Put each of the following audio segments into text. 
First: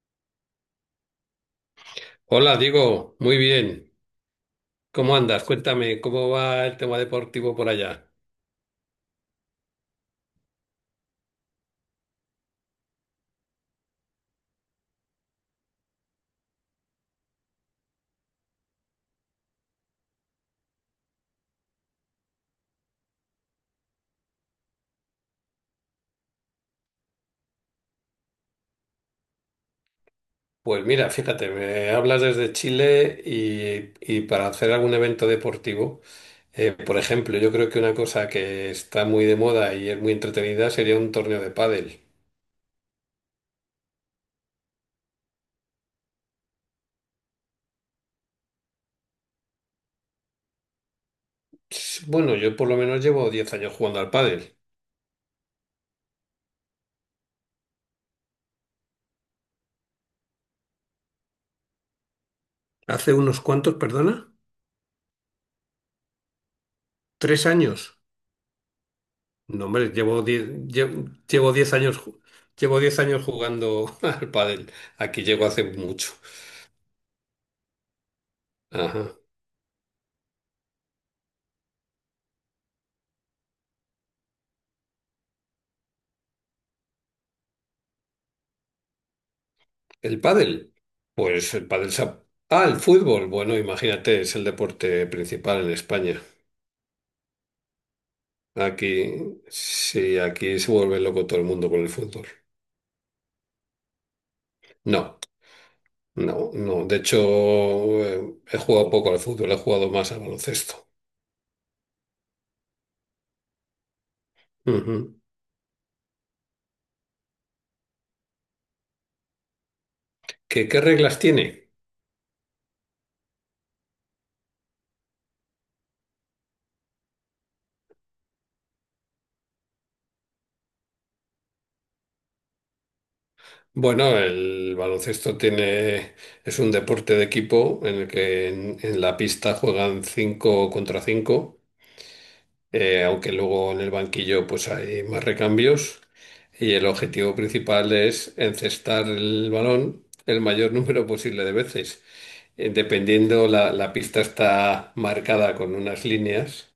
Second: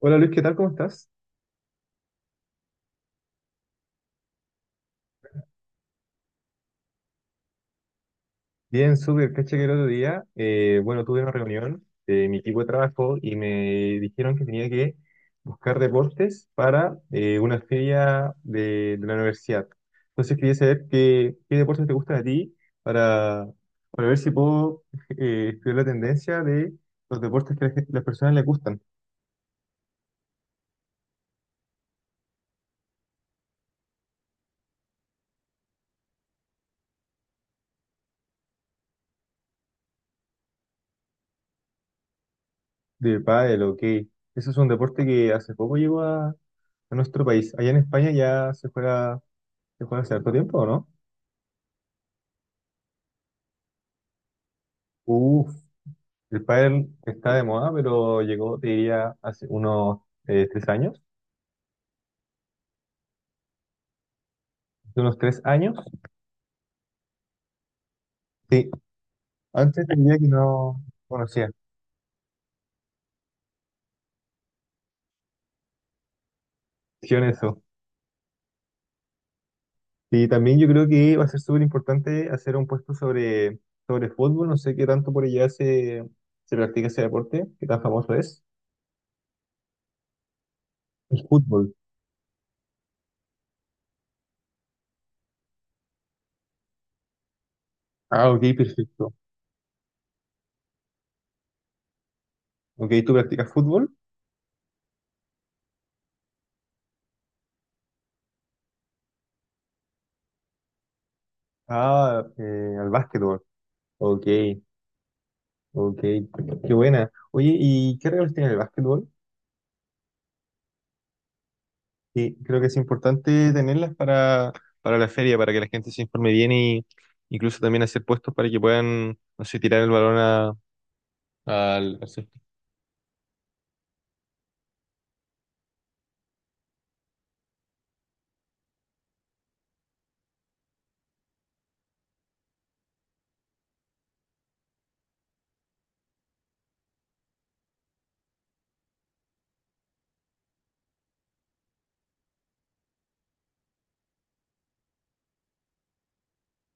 Hola Luis, ¿qué tal? ¿Cómo estás? Hola, Diego, muy bien. ¿Cómo andas? Cuéntame, ¿cómo va el tema deportivo por allá? Bien, súper. Caché que el otro día, bueno, tuve una reunión de mi equipo de trabajo y me dijeron que tenía que buscar deportes para una feria de la universidad. Entonces quería saber qué deportes te gustan a ti para, para ver si puedo estudiar la tendencia de los deportes que las personas les gustan, Pues mira, fíjate, me hablas desde Chile y para hacer algún evento deportivo, por ejemplo, yo creo que una cosa que está muy de moda y es muy entretenida sería un torneo de pádel. de pádel o qué. Eso es un deporte que hace poco llegó a nuestro país. Allá en España ya se juega hace harto tiempo, ¿o no? Bueno, yo por lo menos llevo 10 años jugando al pádel. Uf, el pádel está de moda, pero llegó, te diría, hace unos 3 años. ¿Hace unos cuantos, perdona? Hace unos 3 años. ¿3 años? Sí, No, antes hombre, te diría llevo que 10, no lle- conocía. llevo 10 años, ju- llevo 10 años jugando al pádel. Aquí llego hace mucho. Sí, en eso. Ajá. Y también yo creo que va a ser súper importante hacer un puesto sobre fútbol. No sé qué tanto por allá se practica ese deporte, qué tan famoso es. El pádel. El Pues el fútbol. pádel se ha- Ah, el fútbol. Bueno, imagínate, es el deporte principal en España. Ah, ok, perfecto. Aquí, sí, aquí se vuelve loco todo el mundo con el fútbol. Ok, ¿tú practicas fútbol? No, no, no. De hecho, he jugado poco al fútbol, he jugado más al baloncesto. Ah, al básquetbol. Ok, Ujú. ok. Qué buena. Oye, ¿y qué reglas tiene el básquetbol? ¿Qué reglas tiene? Sí, creo que es importante tenerlas para la feria, para que la gente se informe bien y incluso también hacer puestos para que puedan, no sé, tirar el balón al césped. Bueno, es un deporte de equipo en el que en la pista juegan 5 contra 5. Aunque luego en el banquillo pues hay más recambios y el objetivo principal es encestar el balón el mayor número posible de veces. Dependiendo, la pista está marcada con unas líneas.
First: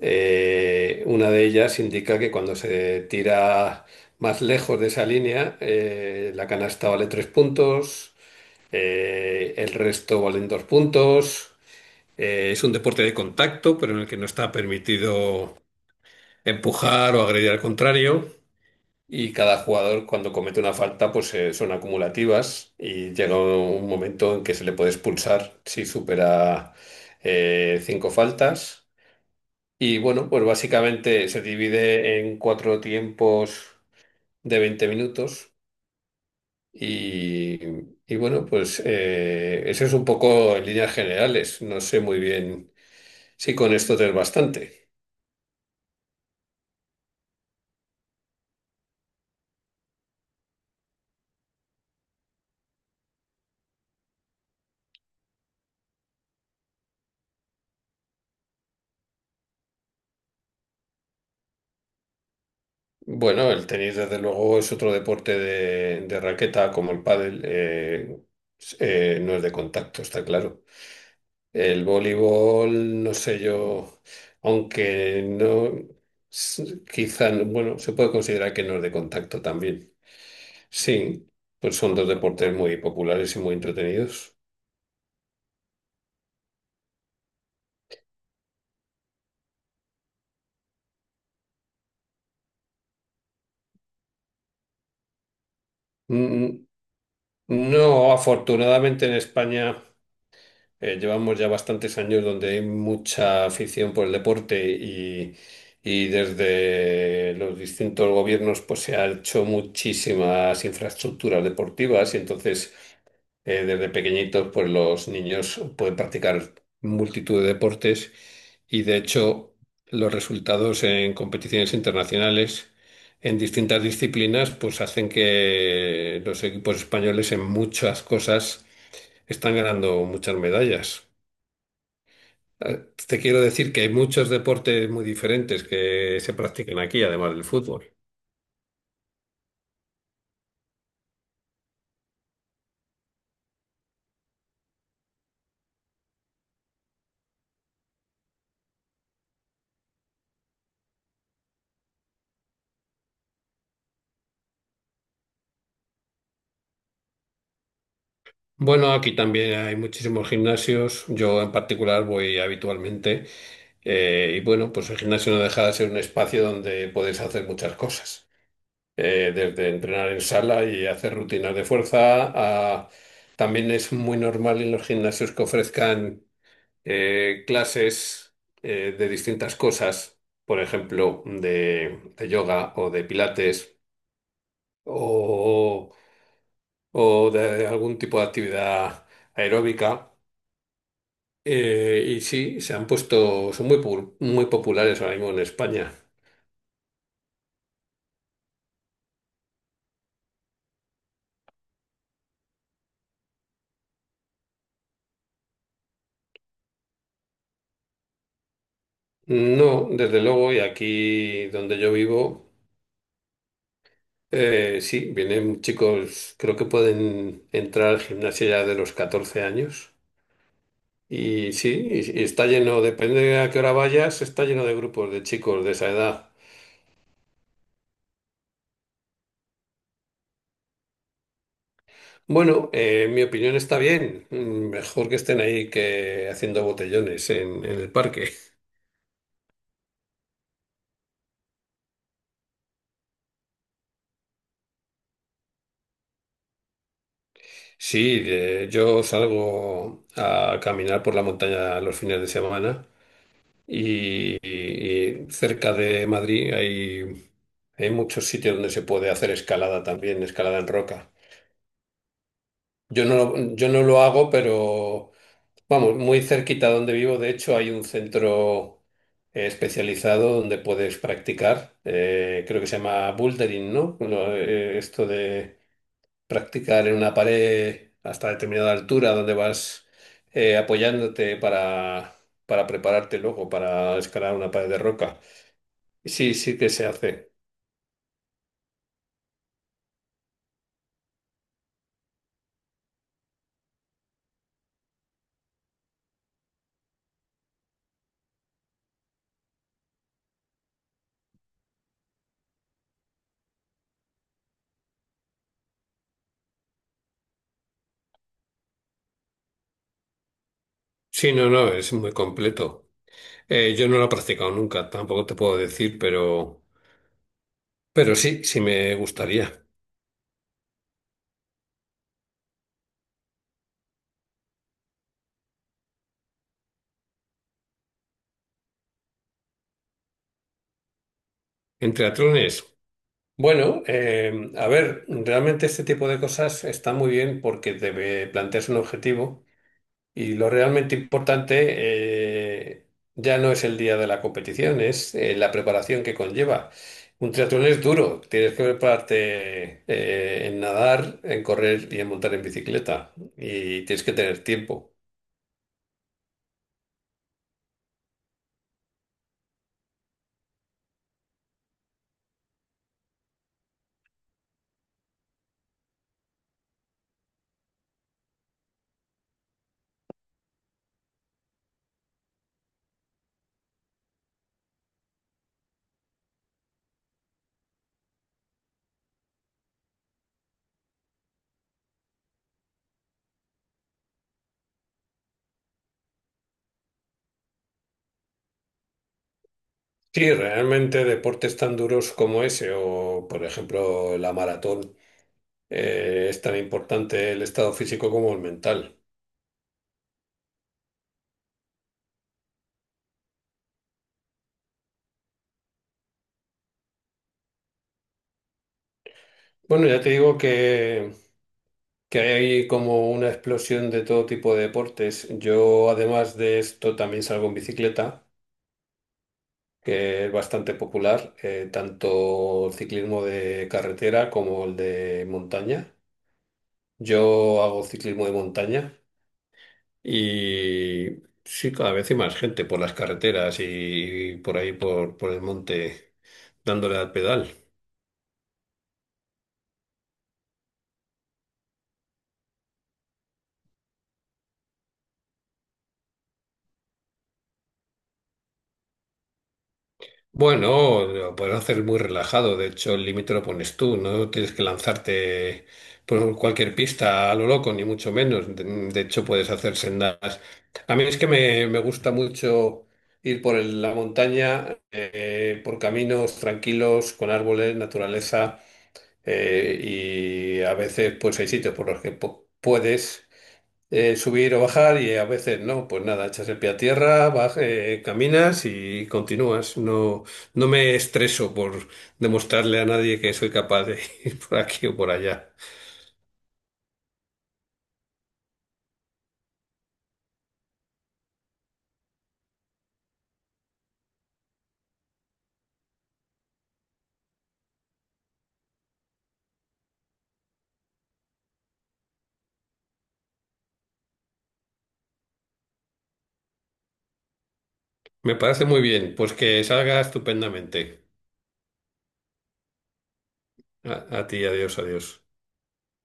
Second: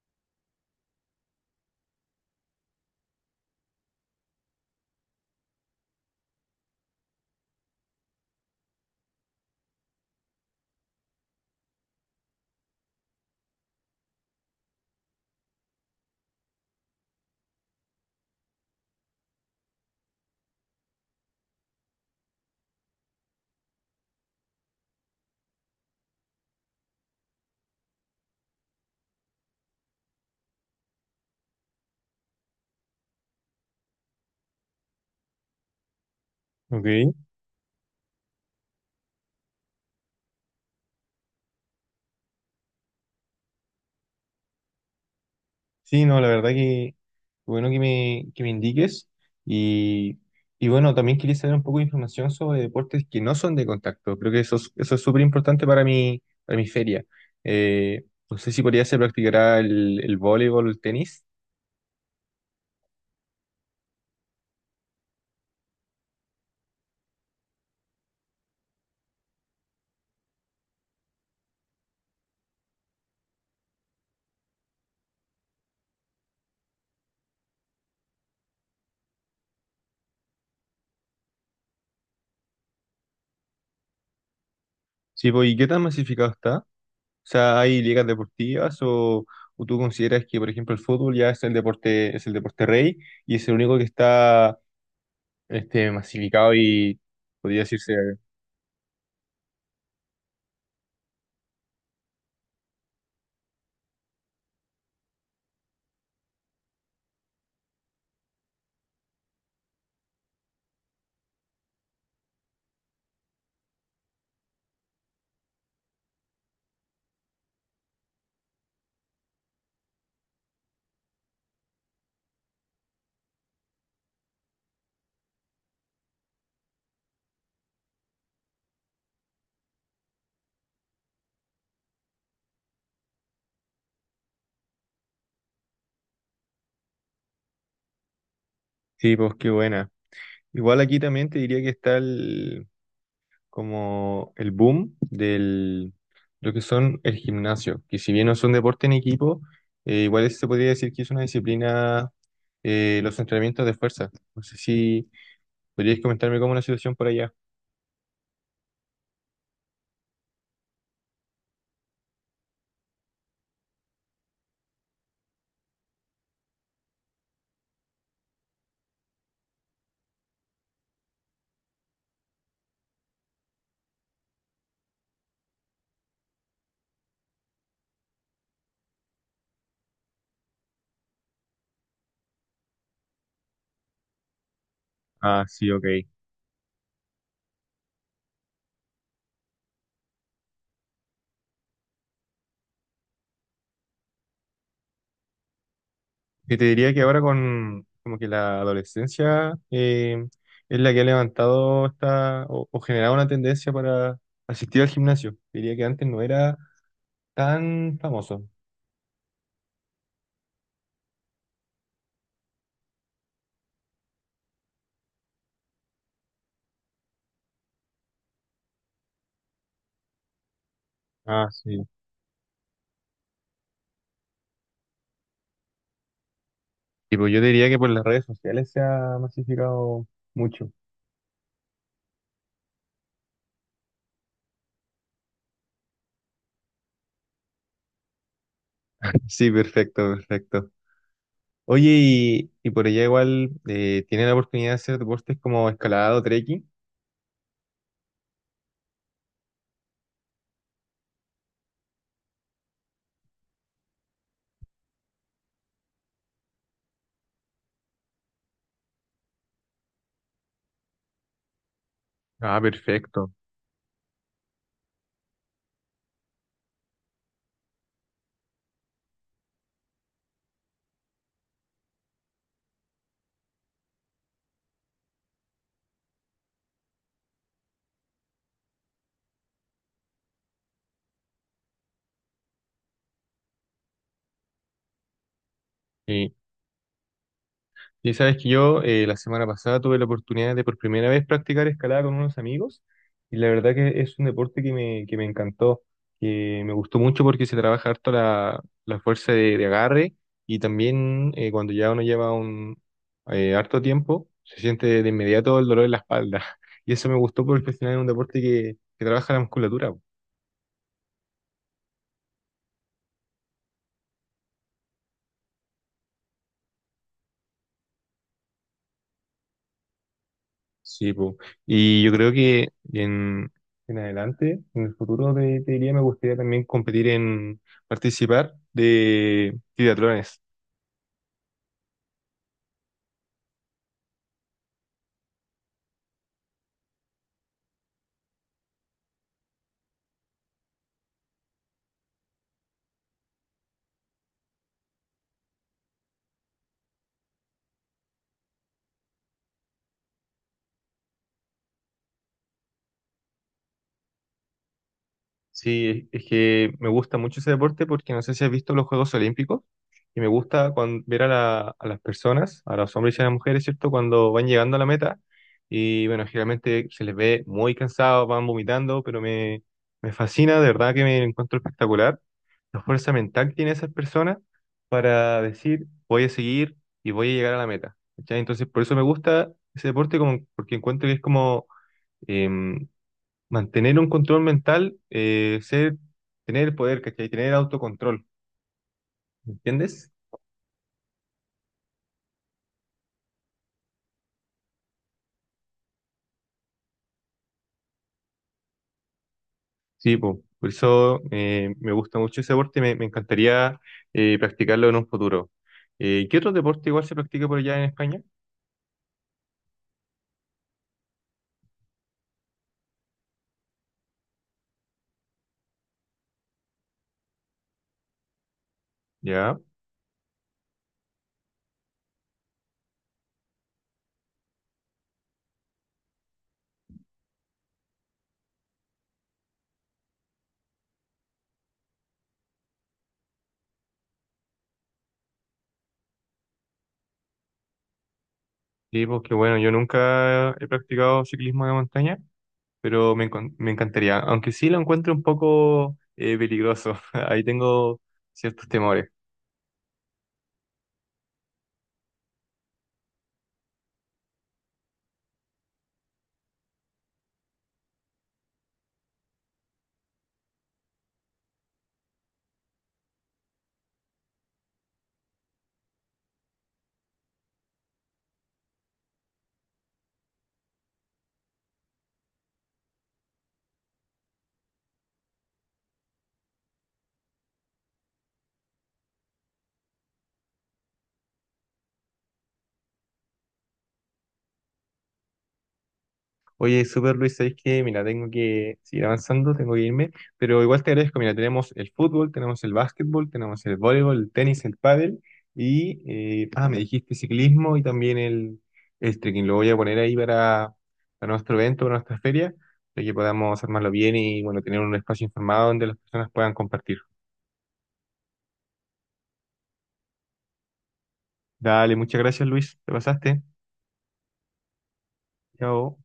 Una de ellas indica que cuando se tira más lejos de esa línea, la canasta vale tres puntos, el resto valen dos puntos. Es un deporte de contacto, pero en el que no está permitido empujar o agredir al contrario. Y cada jugador cuando comete una falta pues son acumulativas y llega un momento en que se le puede expulsar si supera cinco faltas. Y bueno, pues básicamente se divide en cuatro tiempos de 20 minutos Ok. y, y bueno, pues eso es un poco en líneas generales. No sé muy bien si con esto te es bastante. Sí, no, la verdad que bueno que que me indiques. Y, y bueno, también quería saber un poco de información sobre deportes que no son de contacto. Creo que eso es súper importante para para mi feria. Eh, no sé si por allá se practicará el voleibol, el tenis. Bueno, el tenis desde luego es otro deporte de raqueta como el pádel, no es de contacto, está claro. El voleibol, no sé yo, aunque no, quizá, bueno, se puede considerar que no es de contacto también. Sí, pues son dos deportes muy populares y muy entretenidos. Sí, pues, ¿y qué tan masificado está? Sea, hay ligas deportivas o tú consideras que, por ejemplo, el fútbol ya es el deporte rey y es el único que está este, Mm, masificado mm, y podría decirse, No, afortunadamente en España. Llevamos ya bastantes años donde hay mucha afición por el deporte y desde los distintos gobiernos pues se han hecho muchísimas infraestructuras deportivas y entonces desde pequeñitos pues los niños pueden practicar multitud de deportes y de hecho los resultados en competiciones internacionales en distintas disciplinas pues hacen que los equipos españoles en muchas cosas están ganando muchas medallas. Eh, Te quiero decir que hay muchos deportes muy diferentes que se practican aquí, además del fútbol. sí, pues qué buena. Igual aquí también te diría que está el, como el boom del lo que son el gimnasio, que si bien no son deporte en equipo, igual se podría decir que es una disciplina, los entrenamientos de fuerza. No sé si podrías comentarme cómo es la situación por allá. Bueno, aquí también hay muchísimos gimnasios. Yo en particular voy habitualmente. Y bueno, pues el gimnasio no deja de ser un espacio donde puedes hacer muchas cosas. Desde entrenar en sala y hacer rutinas de fuerza a... También es muy normal en los gimnasios que ofrezcan clases de distintas cosas, por ejemplo, de yoga o de pilates Ah, sí, ok. o, o de algún tipo de actividad aeróbica. Y sí, se han puesto, son muy populares ahora mismo en España. Que te diría que ahora con como que la adolescencia es la que ha levantado esta o generado una tendencia para asistir al gimnasio. Diría que antes no era tan famoso. No, desde luego, y aquí donde yo vivo, sí, vienen chicos, creo que pueden entrar al gimnasio ya de los 14 años. Ah, Y sí. sí, y está lleno, depende de a qué hora vayas, está lleno de grupos de chicos de esa edad. Tipo, yo diría que por las redes sociales se ha masificado mucho. Bueno, en mi opinión está bien. Mejor que estén ahí que haciendo botellones en el parque. Sí, perfecto, perfecto. Oye, y por allá igual tienen la oportunidad de hacer deportes como escalada o trekking. Sí, yo salgo a caminar por la montaña los fines de semana cerca de Madrid hay muchos sitios donde se puede hacer escalada también, escalada en roca. Ah, perfecto. Yo no lo hago, pero... Vamos, muy cerquita donde vivo, de hecho, hay un centro especializado donde puedes practicar. Creo que se llama bouldering, ¿no? Esto de practicar en una pared hasta determinada altura donde vas apoyándote para prepararte luego para escalar una pared de roca. Sí, sí que se hace. Y sabes que yo la semana pasada tuve la oportunidad de por primera vez practicar escalada con unos amigos y la verdad que es un deporte que que me encantó, que me gustó mucho porque se trabaja harto la fuerza de agarre y también cuando ya uno lleva un harto tiempo se siente de inmediato el dolor en la espalda y eso me gustó porque al final es un deporte que trabaja la musculatura. Sí, no, no, es muy completo. Yo no lo he practicado nunca, tampoco te puedo decir, pero, sí, sí me gustaría. Sí, po. Y yo creo que en adelante, en el futuro, te diría, me gustaría también competir en participar de triatlones. ¿En triatlones? Bueno, a ver, realmente este tipo de cosas está muy bien porque debe plantearse un objetivo y lo realmente importante eh, ya no es el día de la competición, es la preparación que conlleva. Un triatlón es duro, tienes que prepararte en nadar, en correr y en montar en bicicleta y tienes que tener tiempo. Sí, es que me gusta mucho ese deporte porque no sé si has visto los Juegos Olímpicos y me gusta ver a las personas, a los hombres y a las mujeres, ¿cierto? Cuando van llegando a la meta y bueno, generalmente se les ve muy cansados, van vomitando, pero me fascina, de verdad que me encuentro espectacular la fuerza mental que tienen esas personas para decir voy a seguir y voy a llegar a la meta, ¿cachai? Entonces por eso me gusta ese deporte como, porque encuentro que es como em, mantener un control mental, tener el poder, ¿cachai? Tener autocontrol, ¿entiendes? Sí, realmente deportes tan duros como ese o, por ejemplo, la maratón, es tan importante el estado físico como el mental. Sí, po. Por eso me gusta mucho ese deporte y me encantaría practicarlo en un futuro. ¿Qué otro deporte igual se practica por allá en España? Bueno, ya te digo que hay como una explosión de todo tipo de deportes. Yo, además de esto, también salgo en bicicleta, Ya, que es bastante popular, tanto ciclismo de carretera como el de montaña. Yo hago ciclismo de montaña y sí, cada vez hay más gente por las carreteras y por ahí, por el monte, dándole al pedal. sí, porque bueno, yo nunca he practicado ciclismo de montaña, pero me encantaría, aunque sí lo encuentro un poco peligroso, ahí tengo ciertos temores. Bueno, lo puedes hacer muy relajado. De hecho, el límite lo pones tú. No tienes que lanzarte por cualquier pista a lo loco, ni mucho menos. De hecho, puedes hacer sendas. A mí es que me gusta mucho ir por la montaña, por caminos tranquilos, con árboles, naturaleza, y a veces, pues hay sitios por los que puedes subir o bajar y a veces no, pues nada, echas el pie a tierra, caminas y continúas. No, no me estreso por demostrarle a nadie que soy capaz de ir por aquí o por allá. Oye, super Luis, ¿sabes qué? Mira, tengo que seguir avanzando, tengo que irme, pero igual te agradezco. Mira, tenemos el fútbol, tenemos el básquetbol, tenemos el voleibol, el tenis, el pádel y, me dijiste ciclismo y también el trekking. Lo voy a poner ahí para nuestro evento, para nuestra feria, para que podamos armarlo bien y, bueno, tener un espacio informado donde las personas puedan compartir. Me parece muy bien, pues que salga estupendamente. Dale, muchas gracias, Luis, te pasaste. A ti, adiós, adiós. Chao.